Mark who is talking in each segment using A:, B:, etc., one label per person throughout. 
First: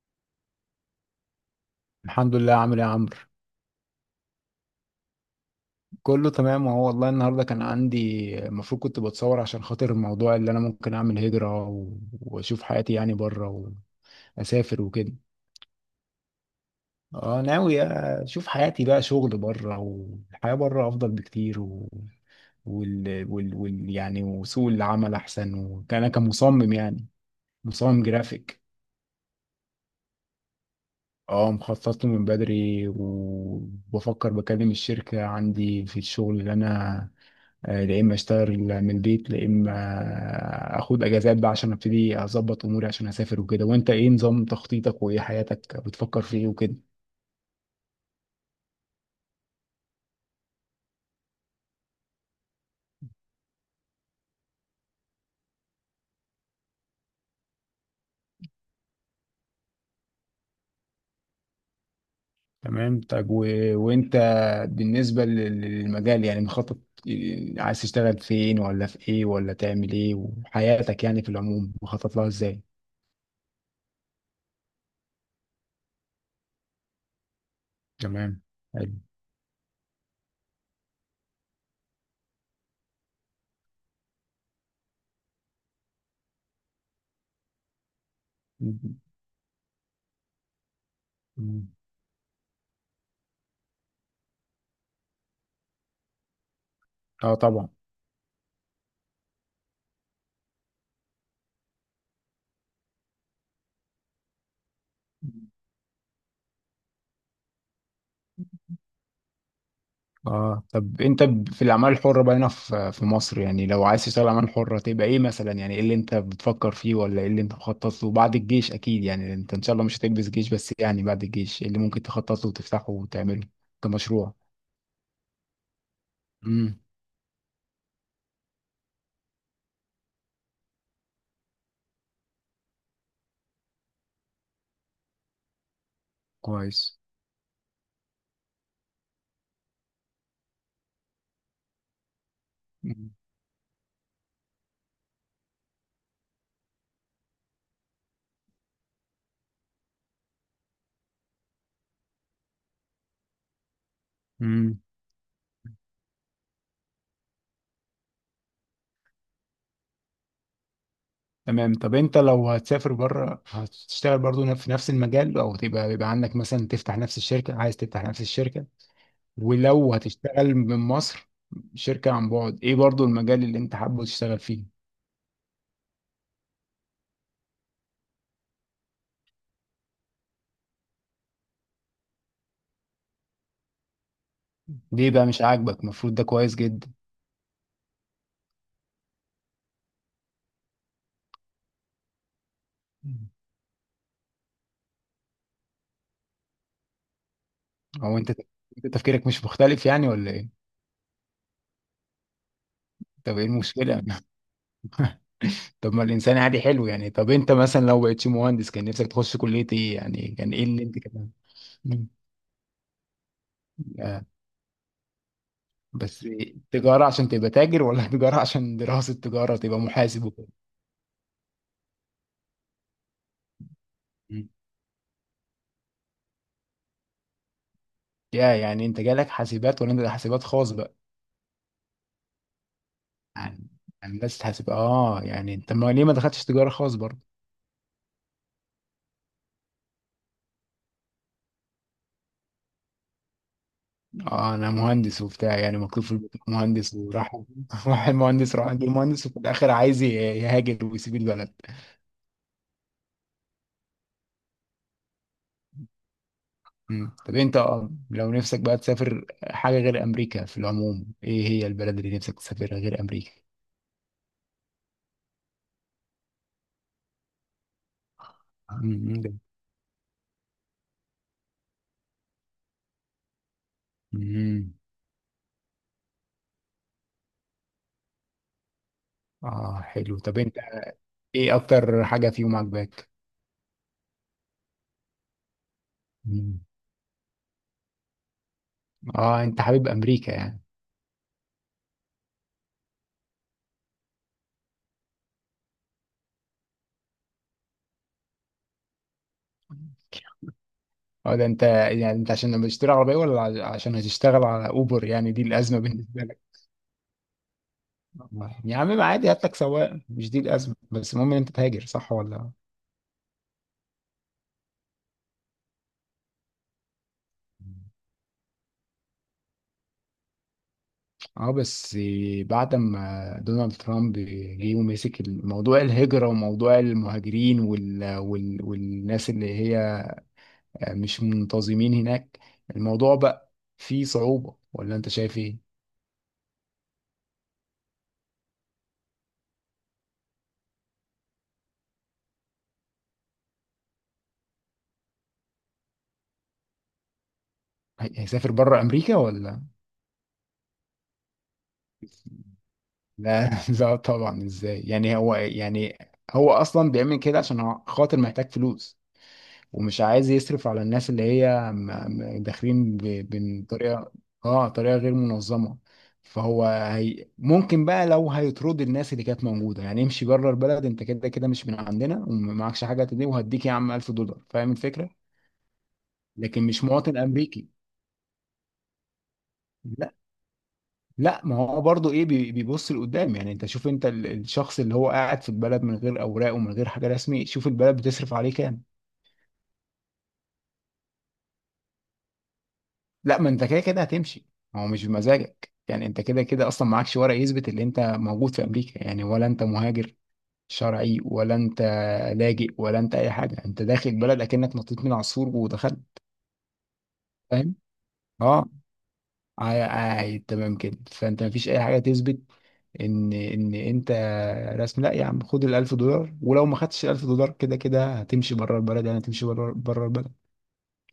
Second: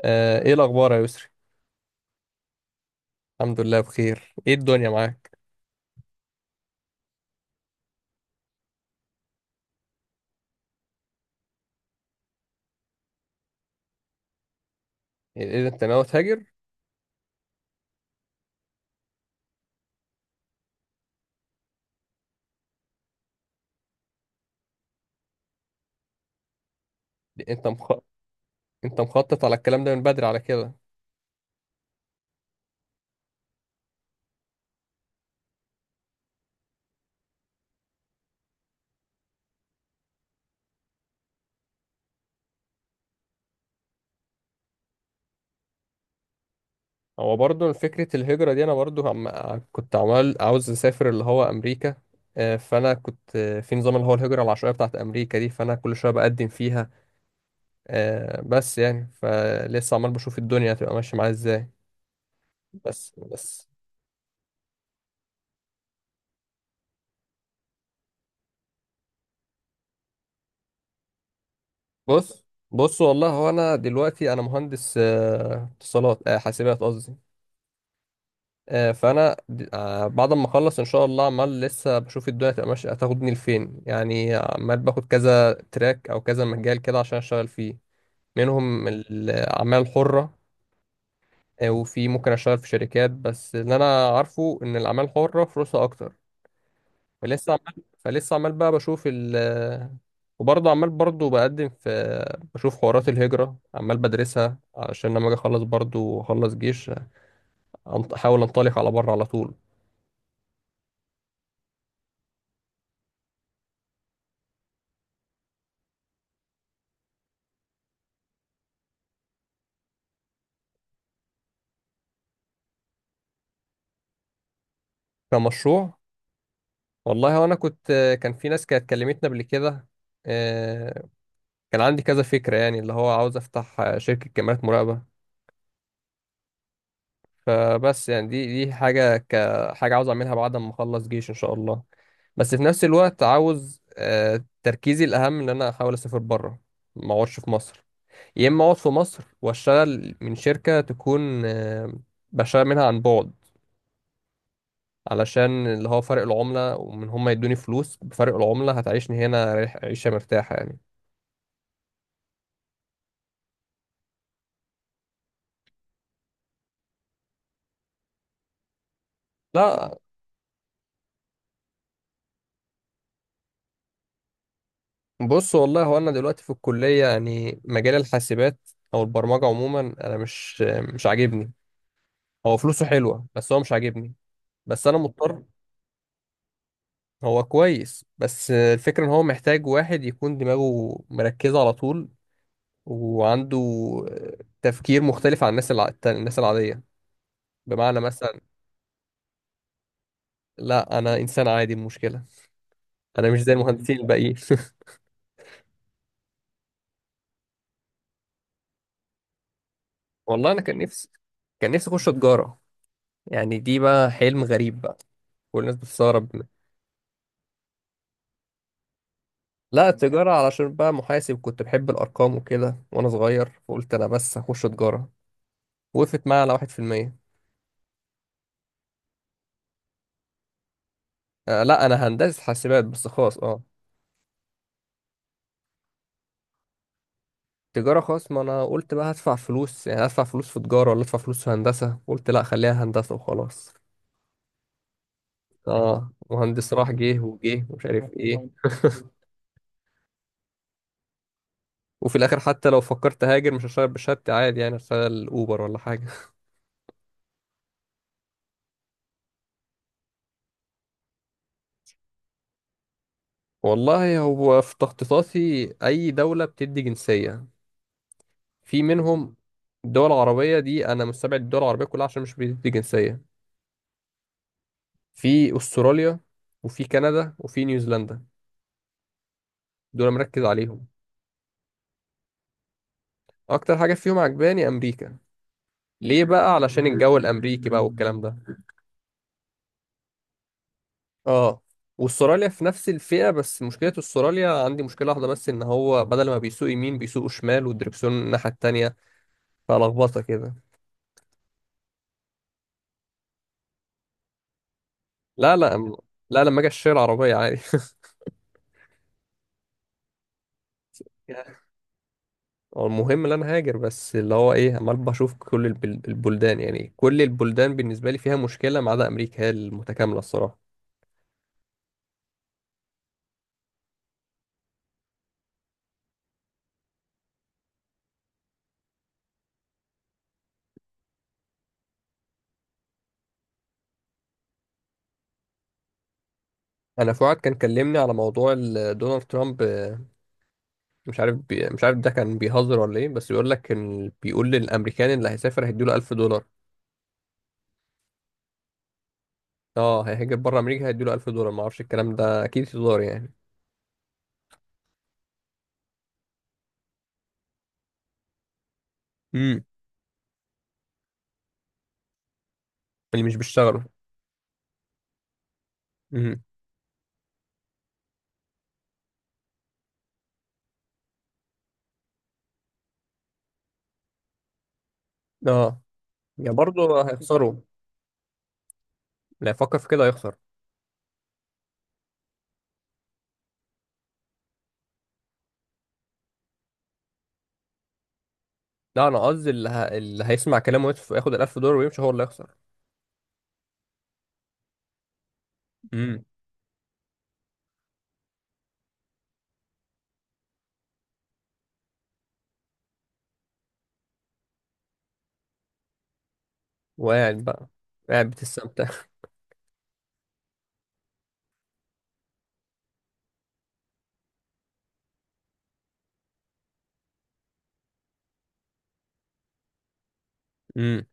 A: ايه الاخبار يا يسري؟
B: الحمد لله، عامل ايه يا عمرو؟
A: الحمد لله بخير. ايه الدنيا معاك؟
B: كله تمام. وهو والله النهارده كان عندي، المفروض كنت بتصور عشان خاطر الموضوع اللي انا ممكن اعمل هجرة واشوف حياتي يعني بره واسافر وكده.
A: إيه إيه، انت ناوي تهاجر؟
B: اه، ناوي. اشوف حياتي بقى شغل بره، والحياة بره افضل بكتير و... وال... وال... وال... يعني وسوق العمل احسن، وكان انا كمصمم يعني
A: انت مخ...
B: مصمم جرافيك.
A: انت مخطط على الكلام ده من بدري على كده؟
B: اه، مخطط له من بدري. وبفكر بكلم الشركة عندي في الشغل، اللي انا يا اما اشتغل من البيت يا اما اخد اجازات بقى، عشان ابتدي اظبط اموري عشان اسافر وكده. وانت ايه نظام تخطيطك، وايه حياتك بتفكر في ايه وكده؟
A: هو برضو فكرة الهجرة دي. انا برضو كنت عمال عاوز اسافر اللي هو امريكا. فانا كنت، في نظام اللي هو الهجرة العشوائية بتاعت امريكا دي، فانا كل شوية بقدم فيها. بس يعني فلسه عمال بشوف الدنيا هتبقى ماشية معايا ازاي.
B: تمام.
A: بس
B: طب
A: بس
B: وانت بالنسبة للمجال يعني مخطط، عايز تشتغل فين ولا في ايه ولا تعمل ايه، وحياتك يعني في العموم مخطط لها
A: بص
B: ازاي؟
A: بص، والله هو انا دلوقتي انا مهندس اتصالات، حاسبات قصدي.
B: تمام. حلو.
A: فانا بعد ما اخلص ان شاء الله عمال لسه بشوف الدنيا هتبقى ماشيه هتاخدني لفين، يعني عمال باخد كذا تراك او كذا مجال كده عشان اشتغل فيه. منهم
B: م-
A: الاعمال الحره.
B: م-
A: وفي ممكن اشتغل في شركات، بس اللي انا عارفه ان الاعمال الحره فلوسها اكتر.
B: اه،
A: فلسه
B: طبعا.
A: عمال فلسه عمال بقى بشوف ال، وبرضه عمال برضه بقدم في، بشوف حوارات الهجرة عمال بدرسها علشان لما اجي اخلص برضه اخلص جيش. احاول انطلق على بره على طول.
B: اه، طب انت في الاعمال الحره بقى هنا في مصر، يعني لو عايز تشتغل اعمال حره تبقى ايه مثلا؟ يعني ايه اللي انت بتفكر فيه، ولا ايه اللي انت مخطط له بعد الجيش؟ اكيد يعني انت ان شاء الله مش هتلبس جيش، بس يعني بعد الجيش إيه اللي ممكن تخطط له وتفتحه وتعمله كمشروع؟
A: كمشروع.
B: امم.
A: والله وانا كنت، كان في ناس كانت كلمتنا قبل كده. آه، كان عندي كذا فكرة، يعني اللي هو عاوز افتح شركة كاميرات مراقبة.
B: كويس.
A: فبس يعني دي حاجة كحاجة عاوز اعملها بعد ما اخلص جيش ان شاء الله. بس في نفس الوقت عاوز تركيزي الاهم ان انا احاول اسافر بره. ما اقعدش في مصر. يا اما اقعد في مصر واشتغل من شركة تكون، بشتغل منها عن بعد.
B: امم.
A: علشان اللي هو فرق العملة، ومن هم يدوني فلوس بفرق العملة هتعيشني هنا عيشة مرتاحة يعني.
B: تمام. طب انت لو هتسافر بره، هتشتغل برضو في نفس المجال، او تبقى بيبقى عندك مثلا تفتح نفس الشركه، عايز تفتح نفس الشركه؟ ولو
A: لا.
B: هتشتغل من مصر شركه عن بعد، ايه برضو المجال اللي انت حابب تشتغل فيه؟
A: بص، والله هو انا دلوقتي في الكليه يعني مجال الحاسبات او البرمجه عموما انا مش عاجبني. هو فلوسه حلوه بس هو مش عاجبني. بس انا
B: ليه بقى مش
A: مضطر.
B: عاجبك؟ المفروض ده كويس جدا.
A: هو كويس بس الفكره ان هو محتاج واحد يكون دماغه مركزه على طول وعنده تفكير مختلف عن الناس الناس العاديه. بمعنى
B: هو انت
A: مثلا.
B: انت تفكيرك مش مختلف يعني، ولا ايه؟
A: لا انا انسان عادي المشكله. انا
B: طب
A: مش
B: ايه
A: زي المهندسين
B: المشكلة؟
A: الباقيين
B: طب ما الانسان عادي حلو يعني. طب انت مثلا لو بقيتش مهندس، كان نفسك تخش كلية ايه؟ يعني
A: والله
B: كان
A: انا
B: ايه
A: كان
B: اللي انت
A: نفسي،
B: كده؟
A: كان نفسي اخش
B: مم.
A: تجاره. يعني دي بقى
B: آه،
A: حلم غريب بقى. كل الناس
B: بس
A: بتستغرب.
B: تجارة عشان تبقى تاجر، ولا تجارة عشان دراسة تجارة تبقى
A: لا
B: محاسب
A: التجارة
B: وكده؟
A: علشان بقى محاسب، كنت بحب الأرقام وكده وأنا صغير، فقلت أنا بس
B: مم.
A: هخش تجارة. وقفت معايا على واحد في المية.
B: يا يعني انت جالك حاسبات، ولا انت حاسبات خاص بقى؟
A: آه لا أنا هندسة حاسبات بس خاص، أه.
B: يعني هندسة حاسب. اه، يعني انت ما ليه ما دخلتش تجارة خاص برضه؟
A: تجارة خاص، ما أنا قلت بقى هدفع فلوس. يعني هدفع فلوس في تجارة ولا أدفع فلوس في هندسة؟ قلت لا خليها هندسة وخلاص.
B: اه، انا مهندس وبتاع يعني، مكتوب
A: أه
B: في البطاقه
A: مهندس، راح
B: مهندس
A: جه
B: وراح
A: وجه ومش
B: راح
A: عارف إيه.
B: المهندس راح عند المهندس، وفي الاخر عايز يهاجر ويسيب البلد.
A: وفي الآخر حتى لو فكرت هاجر مش هشتغل بشهادتي عادي، يعني هشتغل أوبر ولا حاجة.
B: مم. طب انت لو نفسك بقى تسافر حاجه غير امريكا، في العموم ايه هي البلد اللي نفسك تسافرها غير امريكا؟
A: والله هو في تخطيطاتي أي دولة بتدي جنسية. في
B: مم. ده.
A: منهم دول عربية. دي أنا مستبعد الدول العربية كلها عشان مش بيدي جنسية.
B: مم.
A: في أستراليا، وفي كندا، وفي نيوزيلندا.
B: اه،
A: دول
B: حلو. طب
A: مركز
B: انت
A: عليهم.
B: ايه اكتر حاجه فيهم عجباك؟
A: أكتر حاجة فيهم عجباني أمريكا. ليه بقى؟
B: مم.
A: علشان الجو الأمريكي بقى والكلام ده.
B: اه، انت حبيب امريكا يعني؟
A: آه. وأستراليا في نفس الفئة، بس مشكلة أستراليا، عندي مشكلة واحدة بس إن هو بدل ما بيسوق يمين بيسوق شمال والدركسيون الناحية التانية. فلخبطة كده.
B: اه، ده انت يعني انت عشان لما تشتري عربيه، ولا عشان هتشتغل على اوبر؟ يعني دي
A: لا لا،
B: الازمه بالنسبه.
A: لا لما أجي أشتري العربية عادي.
B: يا عم ما عادي، هات لك سواق، مش دي الأزمة، بس المهم إن أنت تهاجر صح ولا؟
A: هو المهم ان انا هاجر، بس اللي هو ايه عمال بشوف كل البلدان. يعني كل البلدان بالنسبه لي فيها مشكله ما عدا امريكا، هي المتكامله الصراحه.
B: اه، بس بعد ما دونالد ترامب جه ومسك موضوع الهجرة وموضوع المهاجرين والناس اللي هي مش منتظمين هناك، الموضوع بقى فيه صعوبة ولا انت شايف ايه؟
A: انا فؤاد كان كلمني على موضوع دونالد ترامب. مش عارف ده كان بيهزر ولا ايه، بس بيقول لك ان بيقول للامريكان اللي هيسافر هيديله $1000.
B: هيسافر بره امريكا ولا؟
A: اه هيهاجر بره امريكا هيديله $1000. ما اعرفش الكلام ده، اكيد هزار يعني.
B: لا لا، طبعا. ازاي؟ يعني هو، يعني هو اصلا بيعمل كده عشان خاطر محتاج فلوس.
A: امم
B: ومش عايز يصرف على الناس اللي هي داخلين
A: اللي مش بيشتغلوا.
B: بطريقه. اه، طريقه غير منظمه.
A: امم
B: هي ممكن بقى، لو هيطرد الناس اللي كانت موجوده، يعني امشي بره البلد، انت كده كده مش من عندنا ومعكش حاجه تدي، وهديك يا عم 1000 دولار، فاهم الفكره؟
A: اه يا
B: لكن مش
A: برضه
B: مواطن
A: هيخسروا.
B: امريكي.
A: لا يفكر في كده
B: لا،
A: هيخسر.
B: لا، ما هو برضه ايه بيبص لقدام. يعني انت شوف، انت الشخص اللي هو قاعد في البلد من غير اوراق ومن غير حاجه رسمي، شوف البلد بتصرف عليه كام.
A: لا انا قصدي اللي، اللي هيسمع كلامه ويدفع- ياخد $1000 ويمشي هو اللي هيخسر.
B: لا، ما انت كده كده هتمشي. هو مش بمزاجك، يعني انت
A: امم
B: كده كده اصلا معكش ورق يثبت ان انت موجود في امريكا، يعني ولا انت مهاجر شرعي، ولا انت لاجئ، ولا انت اي حاجه. انت داخل بلد اكنك نطيت من عصفور ودخلت.
A: وقاعد بقى.
B: فاهم.
A: قاعد
B: اه،
A: بتستمتع.
B: تمام كده. فانت مفيش اي حاجه تثبت ان انت رسمي، لا يا عم، خد الألف دولار. ولو ما خدتش الألف دولار كده كده هتمشي بره البلد، يعني هتمشي بره البلد.
A: امم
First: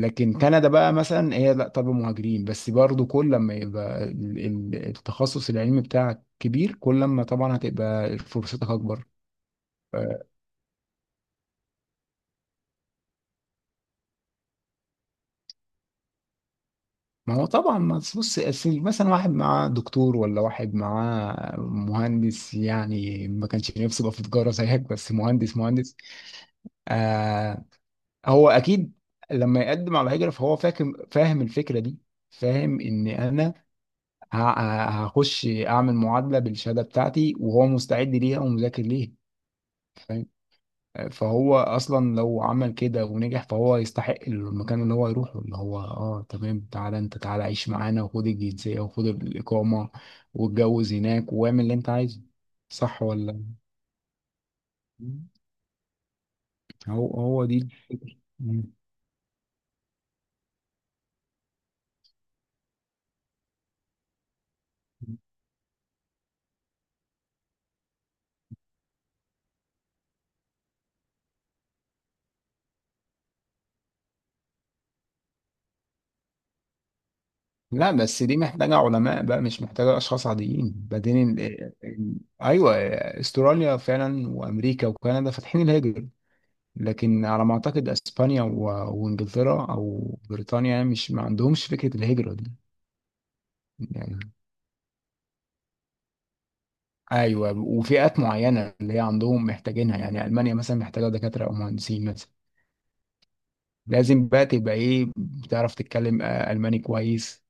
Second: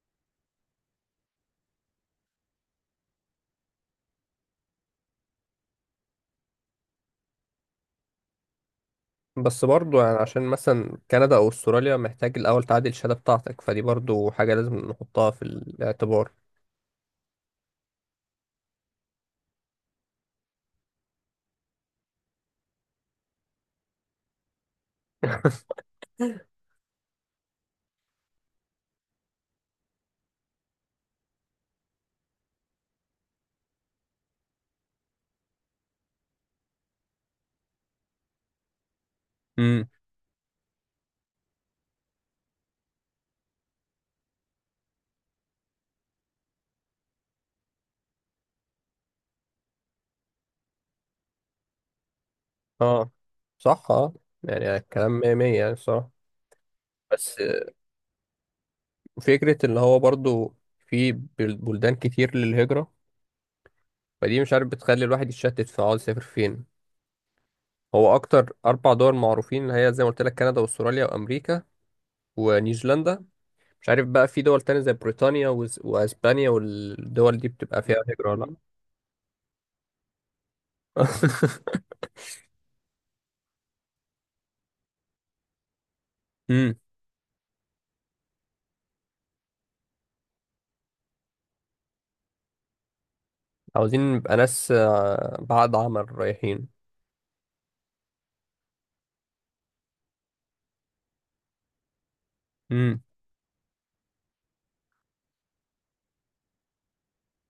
B: لكن كندا بقى مثلا، هي لا، طب مهاجرين بس برضو، كل لما يبقى التخصص العلمي بتاعك كبير، كل لما طبعا هتبقى فرصتك اكبر.
A: بس
B: ف-
A: برضو يعني عشان مثلا كندا أو أستراليا محتاج الأول تعدل الشهادة بتاعتك، فدي برضو حاجة لازم نحطها في الاعتبار.
B: ما هو طبعا، ما تبص أصل مثلا، واحد معاه دكتور، ولا واحد معاه مهندس. يعني ما كانش نفسه يبقى في تجارة زيك، بس مهندس مهندس. آه. هو اكيد، لما يقدم على هجرة فهو فاهم الفكرة دي. فاهم ان انا هخش اعمل معادله بالشهاده بتاعتي، وهو مستعد ليها ومذاكر ليها.
A: امم
B: فاهم. فهو اصلا لو عمل كده ونجح فهو يستحق المكان اللي هو يروحه، اللي هو اه تمام، تعالى انت تعالى، عيش معانا وخد الجنسيه وخد الاقامه، واتجوز هناك واعمل اللي انت عايزه. صح
A: اه
B: ولا؟
A: صح اه. يعني الكلام
B: مم.
A: مية مية يعني بصراحة.
B: هو
A: بس
B: هو دي. مم.
A: فكرة اللي هو برضو في بلدان كتير للهجرة. فدي مش عارف بتخلي الواحد يتشتت في عاوز يسافر فين. هو أكتر أربع دول معروفين اللي هي زي ما قلت لك كندا وأستراليا وأمريكا ونيوزيلندا. مش عارف بقى في دول تانية زي بريطانيا واسبانيا والدول دي بتبقى
B: لا،
A: فيها
B: بس
A: هجرة
B: دي
A: ولا لا؟
B: محتاجة علماء بقى، مش محتاجة أشخاص عاديين. بعدين أيوة، أستراليا فعلا وأمريكا وكندا فاتحين الهجرة.
A: امم
B: لكن على ما اعتقد اسبانيا وانجلترا او بريطانيا، يعني مش ما عندهمش فكره الهجره دي.
A: عاوزين
B: يعني
A: نبقى ناس بعد عمل رايحين.
B: ايوه، وفئات معينه اللي هي عندهم محتاجينها. يعني المانيا مثلا محتاجه دكاتره او مهندسين مثلا.
A: امم
B: لازم بقى تبقى ايه، بتعرف تتكلم الماني كويس.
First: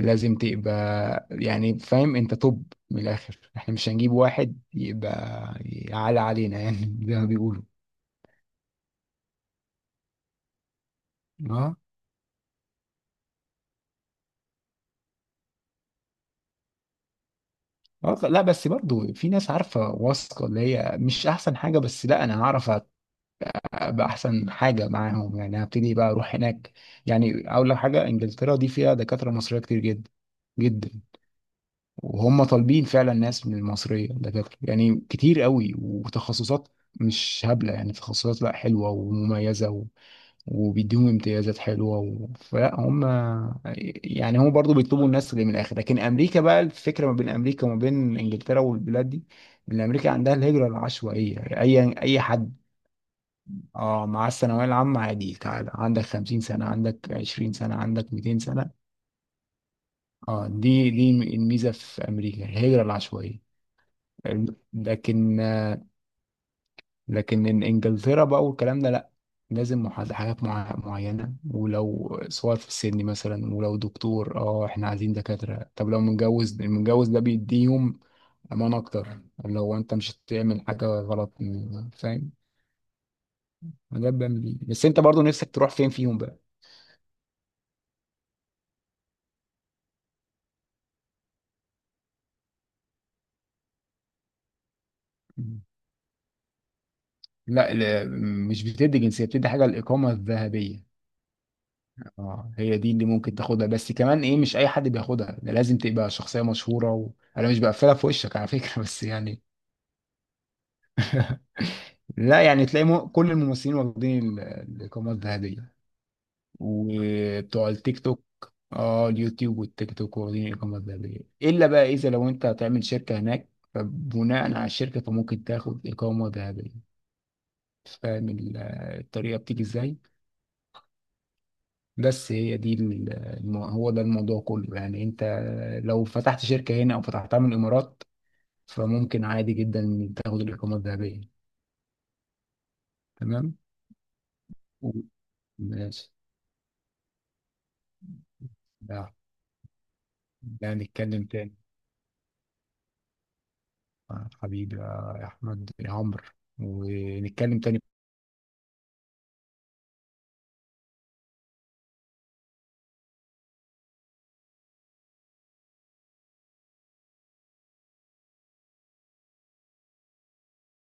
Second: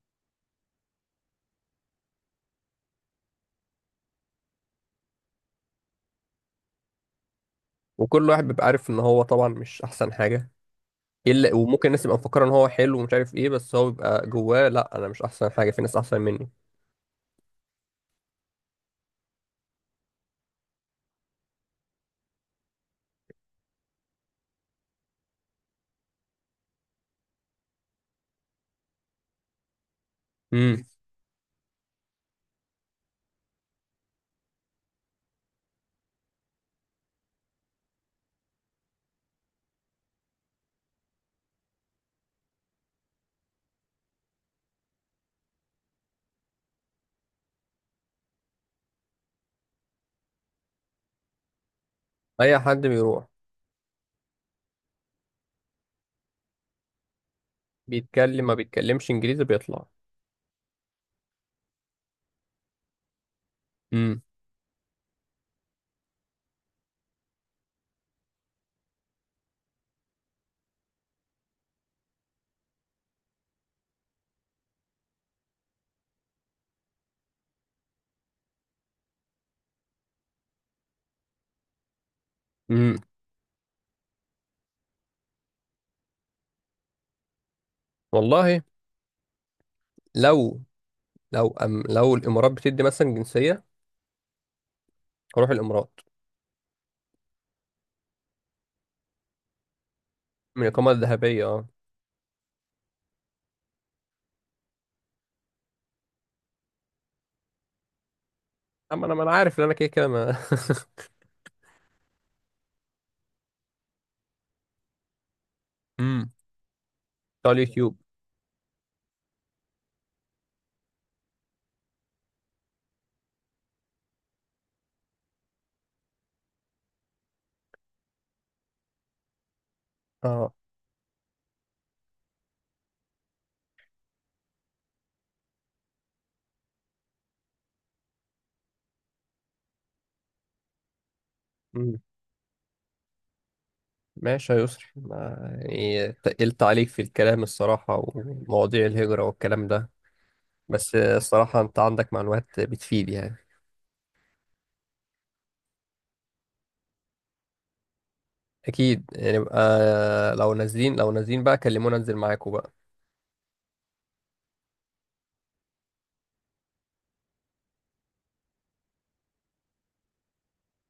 B: لازم تبقى يعني فاهم انت. طب من الاخر، احنا مش هنجيب واحد يبقى يعلى علينا يعني زي ما بيقولوا.
A: وكل واحد بيبقى عارف ان هو طبعا مش احسن حاجة. الا
B: اه.
A: وممكن الناس تبقى مفكرة ان هو حلو ومش عارف ايه، بس هو بيبقى جواه لا انا مش احسن حاجة في ناس احسن مني.
B: آه، لا، بس برضو في ناس عارفه واثقه اللي هي مش احسن حاجه، بس لا انا هعرف ابقى احسن حاجه معاهم، يعني هبتدي بقى اروح هناك. يعني اول حاجه، انجلترا دي فيها دكاتره مصريه كتير جدا
A: امم
B: جدا. وهم طالبين فعلا ناس من المصريه دكاتره، يعني كتير قوي وتخصصات مش هبله، يعني تخصصات لا حلوه ومميزه وبيديهم امتيازات حلوه فلا هم. يعني هم برضو بيطلبوا الناس اللي من الاخر. لكن امريكا بقى، الفكره ما بين امريكا وما بين انجلترا والبلاد دي ان امريكا عندها الهجره العشوائيه، اي حد.
A: اي حد بيروح
B: اه، مع الثانوية العامة عادي، تعالى عندك 50 سنة، عندك 20 سنة، عندك 200
A: بيتكلم ما
B: سنة.
A: بيتكلمش انجليزي بيطلع.
B: اه، دي الميزة في أمريكا، الهجرة العشوائية.
A: امم
B: لكن لكن إنجلترا بقى والكلام ده لأ. لازم حاجات معينة، ولو صور في السن مثلا، ولو دكتور احنا عايزين دكاترة طب. لو متجوز، المتجوز ده بيديهم أمان أكتر. لو أنت مش هتعمل حاجة غلط. فاهم.
A: امم
B: ده بيعمل إيه؟ بس أنت برضو نفسك تروح فين فيهم؟
A: والله. لو لو الامارات بتدي مثلا جنسية هروح
B: بقى.
A: الامارات.
B: لا، لا، مش بتدي جنسية، بتدي حاجة الإقامة
A: من
B: الذهبية.
A: الاقامة الذهبية اه.
B: اه، هي دي اللي ممكن تاخدها. بس كمان إيه، مش أي حد بياخدها، ده لازم تبقى شخصية مشهورة. أنا مش بقفلها في وشك على فكرة، بس
A: اما انا ما انا
B: يعني.
A: عارف ان انا كده كده ما.
B: لا، يعني تلاقي كل الممثلين واخدين الإقامة الذهبية.
A: امم بتاع
B: وبتوع
A: اليوتيوب
B: التيك توك. اه، اليوتيوب والتيك توك واخدين الإقامة الذهبية. إلا بقى إذا لو أنت هتعمل شركة هناك، فبناء على الشركة فممكن تاخد إقامة ذهبية. فاهم الطريقة بتيجي إزاي؟
A: اه.
B: بس هي دي هو ده الموضوع كله. يعني انت لو فتحت شركة هنا او فتحتها من الامارات، فممكن عادي جدا تاخد الاقامة الذهبية.
A: أمم.
B: تمام.
A: ماشي يا يسري
B: و-
A: ما،
B: ماشي.
A: يعني تقلت عليك في الكلام الصراحة ومواضيع
B: ده
A: الهجرة والكلام ده.
B: ده
A: بس
B: نتكلم تاني.
A: الصراحة انت عندك معلومات بتفيد يعني.
B: حبيبي يا احمد يا عمرو، ونتكلم تاني.
A: اكيد نبقى لو نازلين، لو نازلين بقى كلمونا انزل معاكم بقى.